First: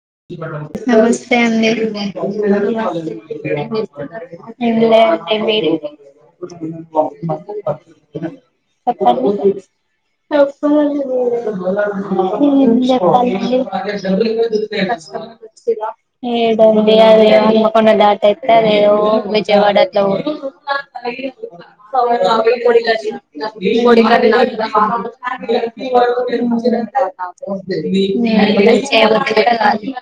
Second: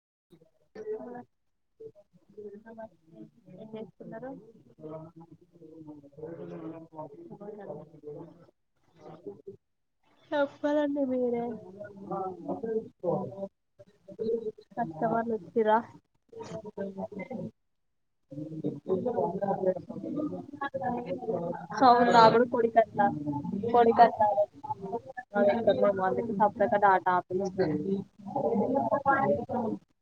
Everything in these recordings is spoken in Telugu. నమస్తే ఏం అండి, చేస్తున్నారు ఏంలే అండి మీరె, చెప్పాలండి చెప్పండి, మీరే ఏం చెప్పారండి. కస్టమర్లు వచ్చిరా ఏడండి అది హనుమకొండ దాటెత్తే అది ఓ విజయవాడ అట్లవో అవును నా కూడా కోడికట్ల కోడికట్ల అందుకే సప్పుడేక డాటా ఆపేసిన మీది ఇ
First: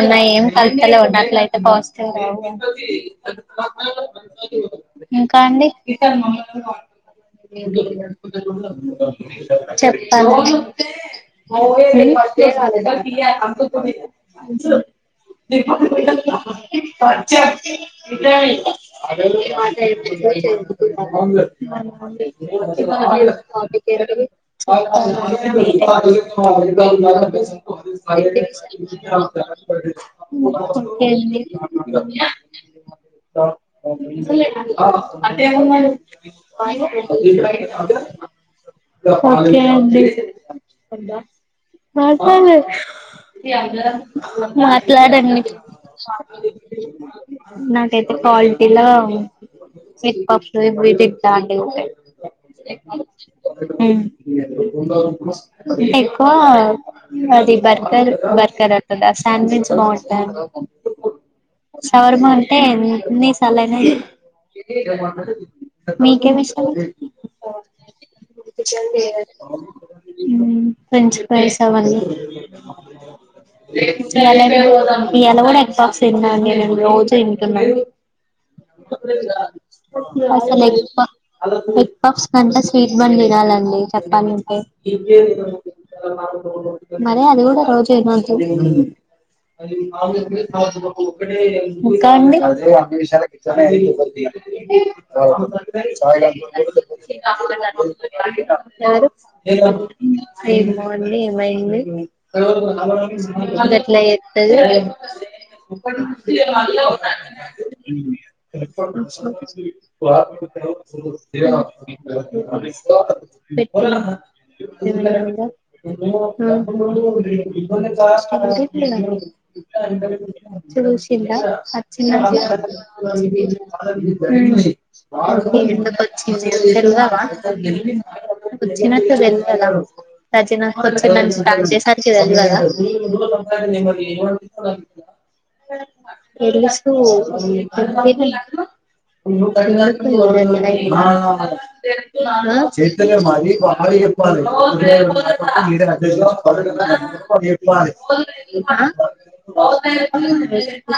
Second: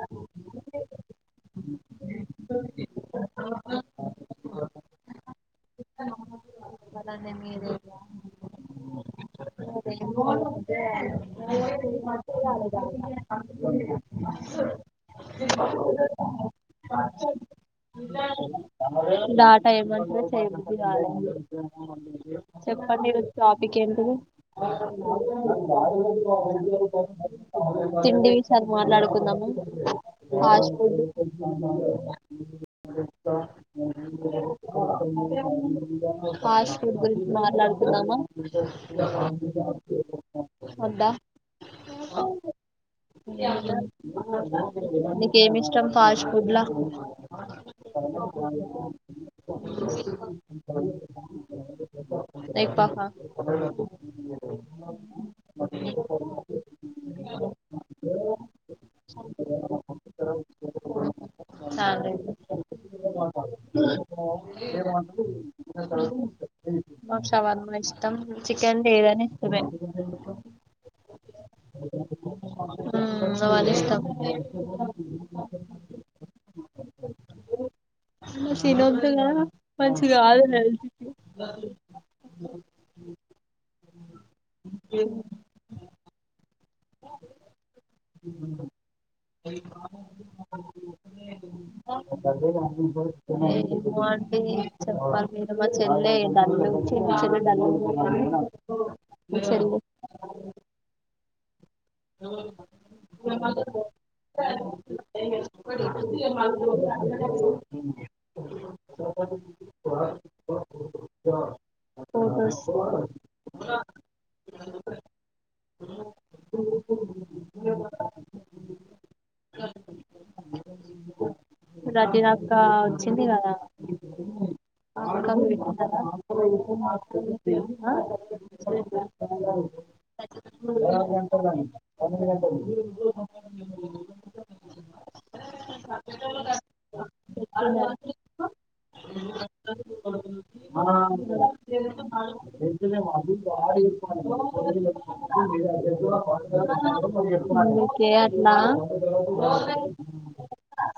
ఉన్నాయి ఏ క ఉన్నట్లయితే పాజిటివ్ ఇంకా అండి డాటా ఏమంటారో చేయబుద్ధి కాలే చెప్పండి ఈరోజు టాపిక్ ఏంటిది చెప్పా తిండి విషయాలు ఓకే మాట్లాడుకుందామా ఫాస్ట్ ఫుడ్ అండి, ఫాస్ట్ ఫుడ్ గురించి మాట్లాడుకుందామా [inaudible] ఓకే అండి వద్దా మాట్లాడలే మాట్లాడండి నీకేమి ఇష్టం ఫాస్ట్ ఫుడ్ లా నాకైతే క్వాలిటీలో ఎగ్ పప్లు ఇట్లాంటివి ఉంటాయి ఎగ్ పఫ్ ఆ అంటే ఎక్కువ అది బర్గర్ బర్గర్ అవుంటందా శాండ్విచ్ బాగుంటుంది శాండ్విచ్ సవర్మ అంటే ఎన్ని సాలైన తింటా మీకేమిష్టం మాకు షవర్మ ఇష్టం చికెన్ లేదని ఇష్టమే హ్మ్ ఫ్రెంచ్ ఫ్రైస్ అవ్వన్ని ఉమ్ అవన్నీ ఇష్టం ఇయాల కూడా ఎగ్ పఫ్స్ తన్నాండి రోజు ఇంటన్నా తినొద్దు కదా మంచిది కాదు అసలు హెల్త్ ఎగ్ పఫ్స్ కంటే స్వీట్ బన్ తినాలండి చెప్పం ఇవ మరి అది కూడా రోజు ఇంక అండి కి ఏమో అంటే చెప్పాలి మీరు మా చెల్లె డల్లు చిన్న చెల్లె డల్లు అయిపోయింది. ఎవరు మా చెల్లి ఏమో అండి ఏమండి ఏమైంది ఘట్ల అద మా బి బీబీ పెట్టాయి ఎమన్నా ఉందా చూసింద్ అచ్చినంక రతినక్క వచ్చింది కదా ఆ అక్కకు హ్మ్ పెట్టిన ఎందుకు కదా వచ్చింది తెల్వదా అందుకే వచ్చినాక తెల్వదా ఏ వ అట్లా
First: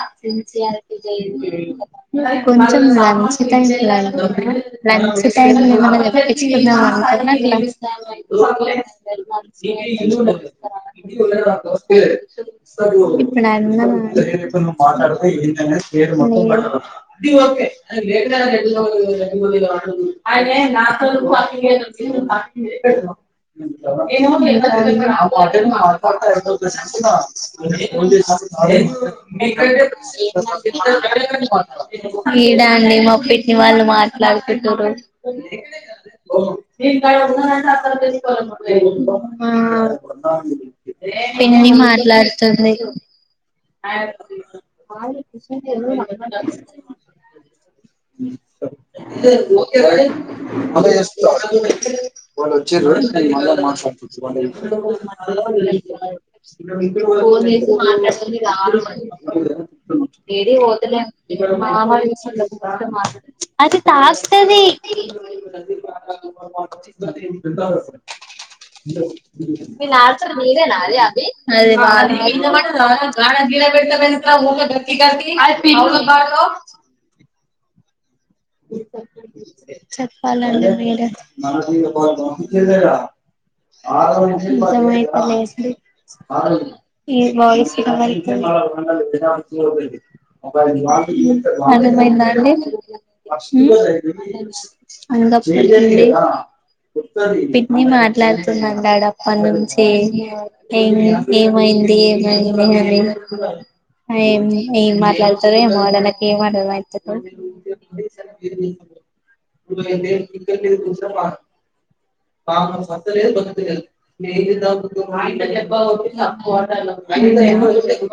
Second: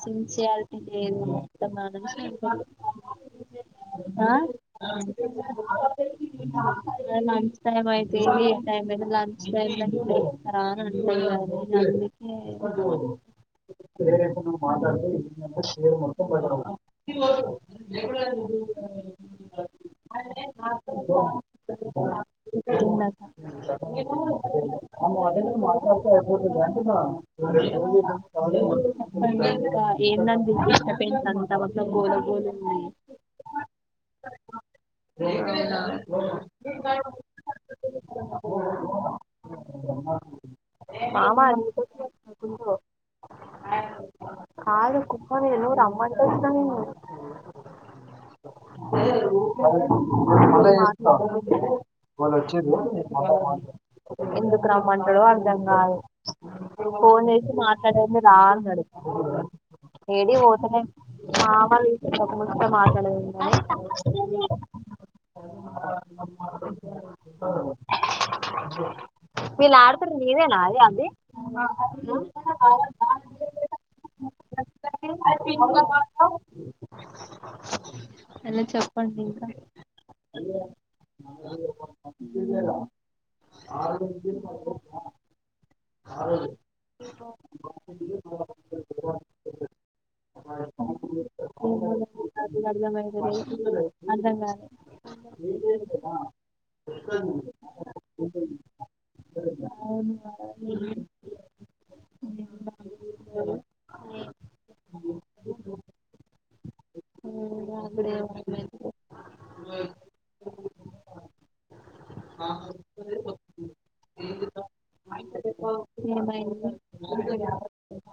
సిన్సియారిటీ లేదు మొత్తం అనేసి కొంచం లంచ్ టైం లో ఎమన్నా చెప్పండి ఆ లంచ్ టైం అయితేంది ఏ టైం అయితే లంచ్ టైమ్ లో ఇస్తారా అని అంటారు కానీ అందుకే ప్రేరేపణ మాట్లాడితే ఏంటంటే షేర్ మొత్తం బయట అదే [unintelligible] మాట్లాడితే అయిపోతుంది అంటే నా ఏందని డిస్టర్బెన్స్ అంతా మొత్తం గోల గోలు ఈడా ఉంది అండి మా పిన్ని వాళ్ళు మాట్లాడుకుంటుండ్రు హా మామ పిన్ని అనుకుంటూ మాట్లాడుతుంది కాదు కుక్క నేను రమ్మంటే వచ్చినా నేను మళ్ళీ చేస్తా. వాళ్ళు వచ్చేది మళ్ళీ వాళ్ మాట్లాడతారు. ఎందుకు రమ్మంటాడో అర్థం కాదు వట్ ఫోన్ చేసి మాట్లాడండి రా అన్నడు పోతు మ అది [unintelligible] బీబీ చెప్పాల రండి మీరే వాయిస్ వినపడ్తలే అర్థమైతలేదు అన్నం అయిందా అండి బజ్ అర్థం కాలే అంగప్పండి పిన్ని మాట్లాడుతుందింటాడు అప్పటి నుంచి ఏ అవును ఏమైంది ఏమైంది అనిం ఏం మాట్లాడతారు ఏమడ నాకి ఏం అర్థమైతలేదు ఇప్పుడ [unintelligible]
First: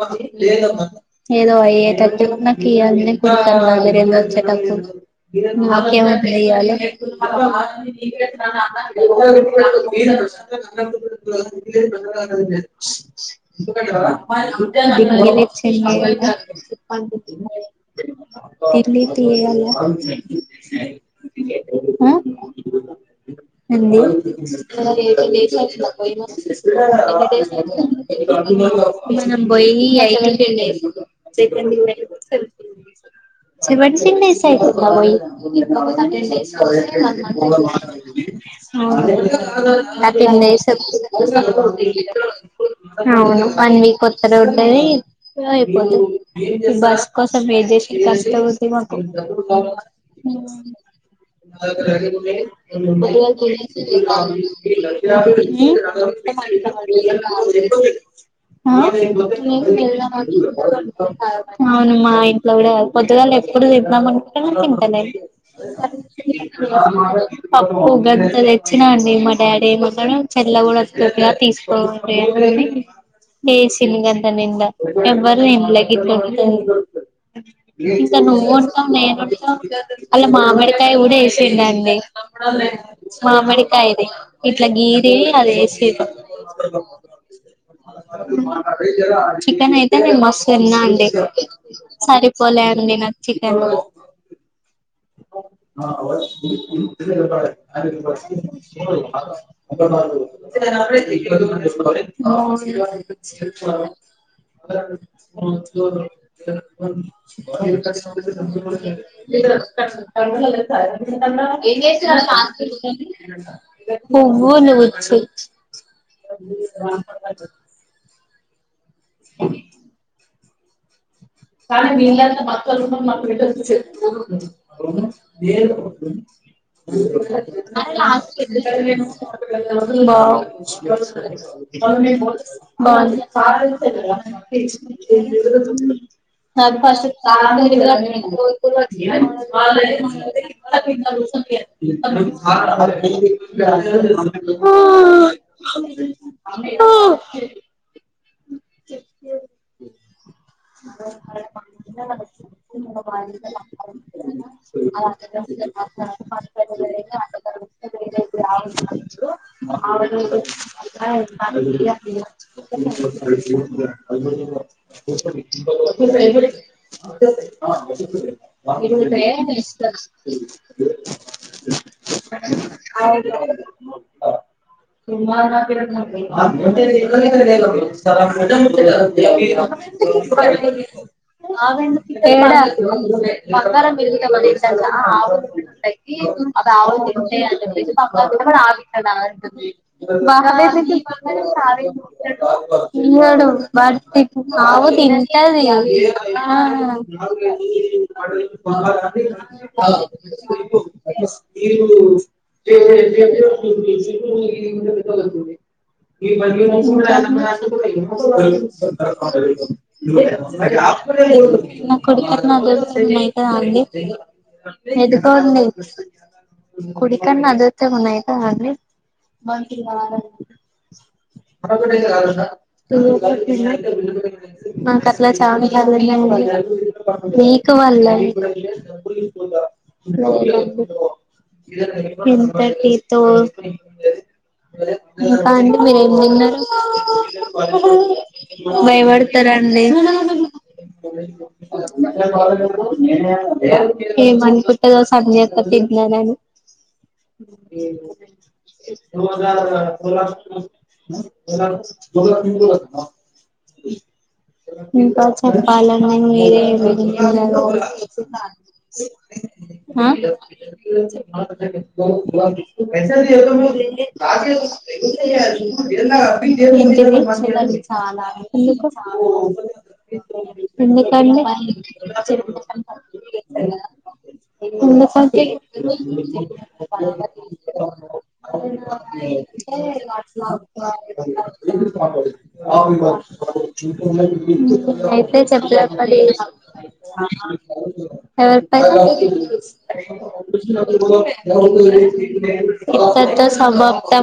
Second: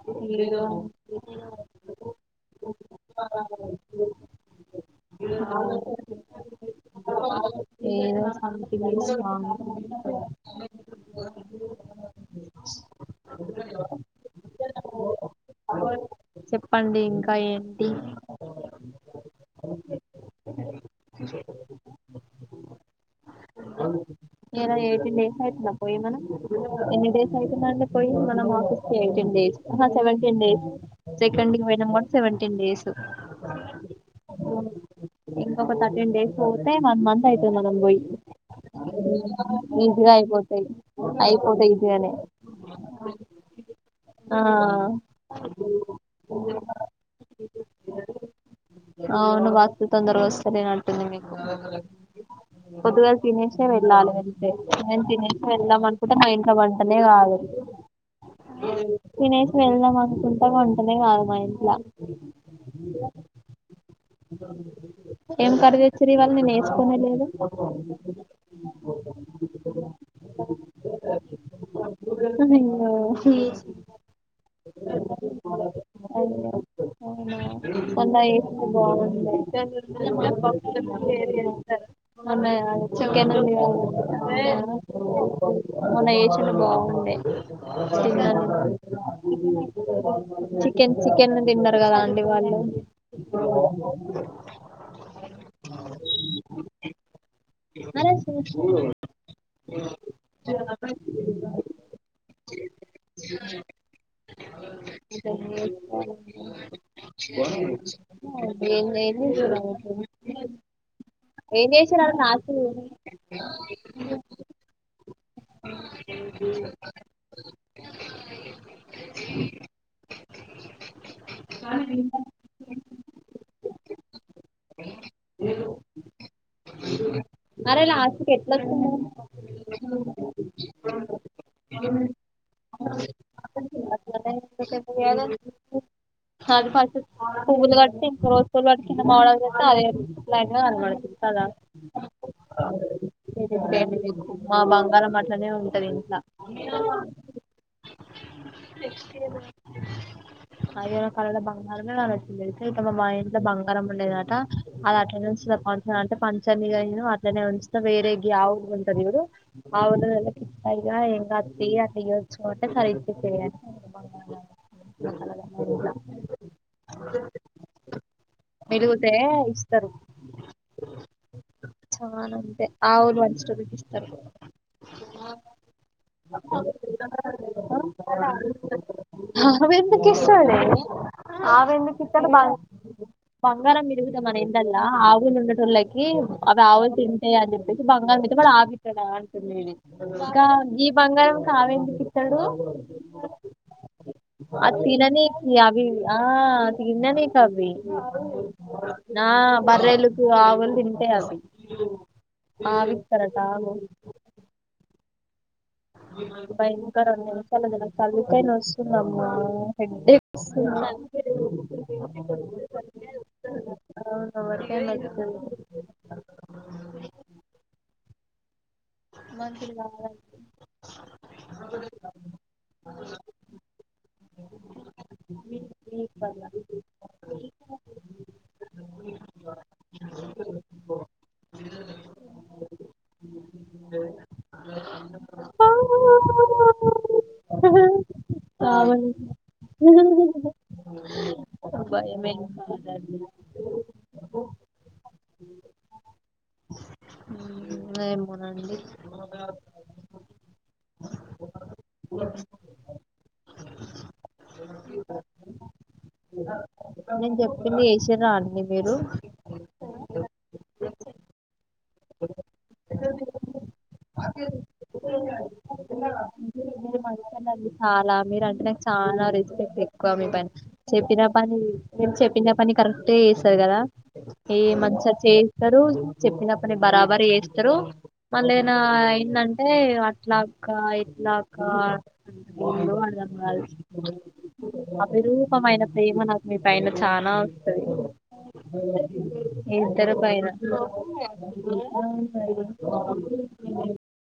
ఏమైంది మాకేమైనా భయమా ఏదో సంథింగ్ సాంగ్ చెప్పండి ఇంకా ఏంటి [unintelligible] చేయాల అ నేను ఎయిటీన్ డేస్ అవుతుందా పోయి మనం ఏంది ఎన్ని డేస్ అవుతుందండి పోయి మనం ఆఫీస్ కి మనం ఎయిటీన్ డేస్ ఆహా సెవెంటీన్ డేస్ సెకండ్ పోయి కి పోయినాం కూడా సెవెంటీన్ డేస్ [unintelligible] చిస్యితు క మడి ఇంకొక థర్టీన్ డేస్ పోతే వన్ మంత్ అయితది మనం పోయి నా ఈజీగా తన్ అయిపోతాయి డేస్ అయిపోతాయి ఈజీగానే అవును వన్ వీక్ వస్తార ఆ ఉంటది అయిపోతు బస్ కోసం వే చేసి కష్టపోతే అవును బస్ తొందరగా వస్త ే అతుంది మీకు [unintelligible] హు పొద్దుగాల తినేసే వెళ్ళాలి వెళ్తే నేను తినేసి వెళ్దాం అనుకుంటే మా ఇంట్లో వంటనే కాదు తినేసి వెళ్దాం అనుకుంటా వంటనే కాదు మా ఇంట్ల ఆ మా ఇంట్లో కూడా పొద్దుగాలే ఇప్పుడు విినమంట తింటలే ఏం కర్రీ తెచ్చిర్రు ఇవాళ నేను వేసుకునే లేదు పప్పు గంత తెచ్చినా అండి మా డాడీ ఏమన్నాడు చెల్ల కూడాలా తీసుకో ఉంట అయ్యో లేసిిన గంత నిండా ఎవ్వరుేం లగి అయ్యో అవునా ల మొన్న నువ్వు చేసింది ఉంటా నేను ఉంటా అ మామిడి మ మామిడికాయది ఇట్లా గీరి అది వేసిరు మన ఏజ్లు బాగుండే చికెన్ అయితే నేను మస్తు తిన్నా చికెన్ చికెన్ తిన్నారు కదా అండి వాళ్ళు నేనే నచ్చత అరే సురేష్ ఏం ఏది చూడలేదు [unintelligible] ఏం చేసినారు లాస్ట్ పువవును వచ్చి అ కానీ మీంత బక్కగా ఉన్నా [unintelligible] అరే లాస్ట్ కి ఎట్లా వచ్చింది బావుంది అ అది ఫస్ట్ పువ్వులు కట్టి ఇంకో రోజు పూలు కట్టి కింద మామిడాకు కడితే అదే లైన్ గా కనబడుతుంది కదా మా బంగారం అట్లనే ఉంటది ఇంట్లా [unintelligible] అదన కళలో బంగారమే నా వచ్చిందితే ఇ మా మా ఇంట్లో బంగారం ఉండేదట అది అట్లనే వచ్చింది పంచ అంటే పంచనిగా నను అట్నే ఉంచ వేరే ఆ [unintelligible] ఉంటది కదా ఇప్పుడు ఆ ఊరి ఆవిడ వల్ కిట్టాయిగా ఎం అతి తేడా అలా ఇయొచ్చు చోట సరే అని మిలిగితే ఇస్తారు [unintelligible] చానా అంతే ఆవులు పంచేటోళ్ళకి ఇస్తారు [unintelligible] ఆమెందుకు ఇస్తది ఆమెందుకు ఇత్తడు బం బంగారం ఇరుగుత మన [unintelligible] ఆవులు ఉండటళ్ళకి అవి ఆవులు తింటాయి అని చెప్పేసి బంగారం తిట్ట వాడు ఆవిస్తాడా అంటున్నాడి ఇంకా ఈ బంగారం కావి ఎందుకు ఇస్తాడు డు బట్ప్పు మా ఆవు తిననీకి తింటది అవి ఆ తిననీకి అవి ఆ బర్రెలకు ఆవులు తింటాయి అవి ఆవిత్తరట ఆవు ఇంకా రెండు [unintelligible] [unintelligible] [unintelligible] నా నిమిషాలు అది నాకు తలకాయ నొస్తుందమ్మా హెడేక్ వస్తుంది కుడి కన్ను అదురూ తుంది అండి అవును ఎవరికైనా ఎందుకు వస్తది అండి కుడికన్ను అదిరితే ఏమన్న అవుతుందా అండి మనకి రాదండి [unintelligible] మాకు అట్లా చాలా వీక్ వల్ల బాగుందండి మీకు వాళండి ఇంతటి తో ఇంకా [unintelligible] కావాలి భయపడతారంండి భయమేం కాదండి [unintelligible] ఏమోనండి [unintelligible] ఎలా ఇంకా నేను చెప్పింది చెప్పకండి చేసిర్రా అండి మీరు మీరే [unintelligible] [unintelligible] మీరు [unintelligible] చాలా మీరంటే నాక్ చాలా రెస్పెక్ట్ ఎక్కువ మీ పైన చెప్పిన ఎందుకండి పనిే చెప్పిన పని కరెక్ట్ే చేస్తారు కదా ఏ మంచిగా చేస్తారు చెప్పిన పని ఎందుకండి బరాబర చేస్తారు మళ్ళనా ఏందంటే అట్లాక్క ఇట్లాకా అయితే అవిరూపమైన చెప్పలే ప్రేమ నాకు మీ పైన చానా వస్తది ఎవరి మీ ఇద్దరి పైన పైన [unintelligible]